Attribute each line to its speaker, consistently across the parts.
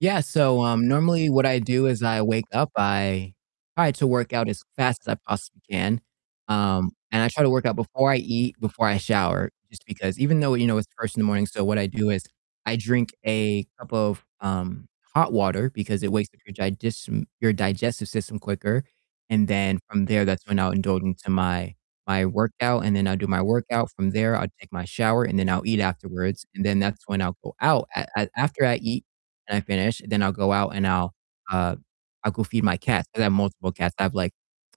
Speaker 1: Yeah, so, um, normally what I do is I wake up, I try to work out as fast as I possibly can, um, and I try to work out before I eat, before I shower, just because even though, you know, it's first in the morning so what I do is I drink a cup of, um, hot water because it wakes up your diges your digestive system quicker and then from there, that's when I'll indulge into my my workout, and then I'll do my workout, from there, I'll take my shower, and then I'll eat afterwards, and then that's when I'll go out, a a after I eat and I finish, then I'll go out and I'll, uh, I'll go feed my cats 'cause I have multiple cats, I have like,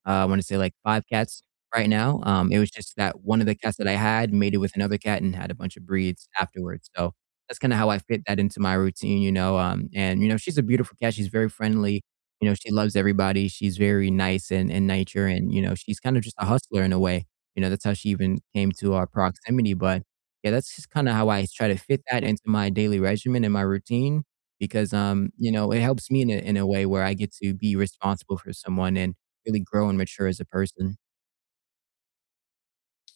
Speaker 1: uh, I wanna say like 5 cats right now, um, it was just that one of the cats that I had mated with another cat and had a bunch of breeds afterwards, so, that's kinda how I fit that into my routine, you know, um, and you know, she's a beautiful cat, she's very friendly, you know, she loves everybody, she's very nice in in nature and, you know, she's kind of just a hustler in a way, you know, that's how she even came to our proximity, but yeah, that's just kinda how I try to fit that into my daily regimen and my routine because, um, you know, it helps me in a in a way where I get to be responsible for someone and really grow and mature as a person.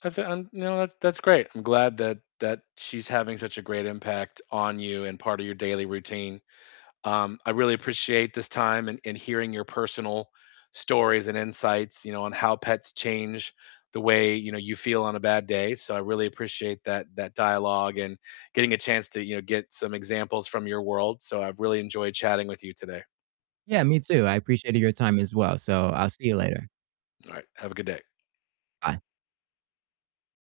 Speaker 2: I feel, um, no, that's that's great, I'm glad that that she's having such a great impact on you and part of your daily routine, um, I really appreciate this time and and hearing your personal stories and insights, you know, on how pets change the way, you know, you feel on a bad day, so I really appreciate that that dialogue and getting a chance to, you know, get some examples from your world, so I've really enjoyed chatting with you today.
Speaker 1: Yeah, me too, I appreciated your time as well, so I'll see you later.
Speaker 2: All right, have a good day.
Speaker 1: Bye.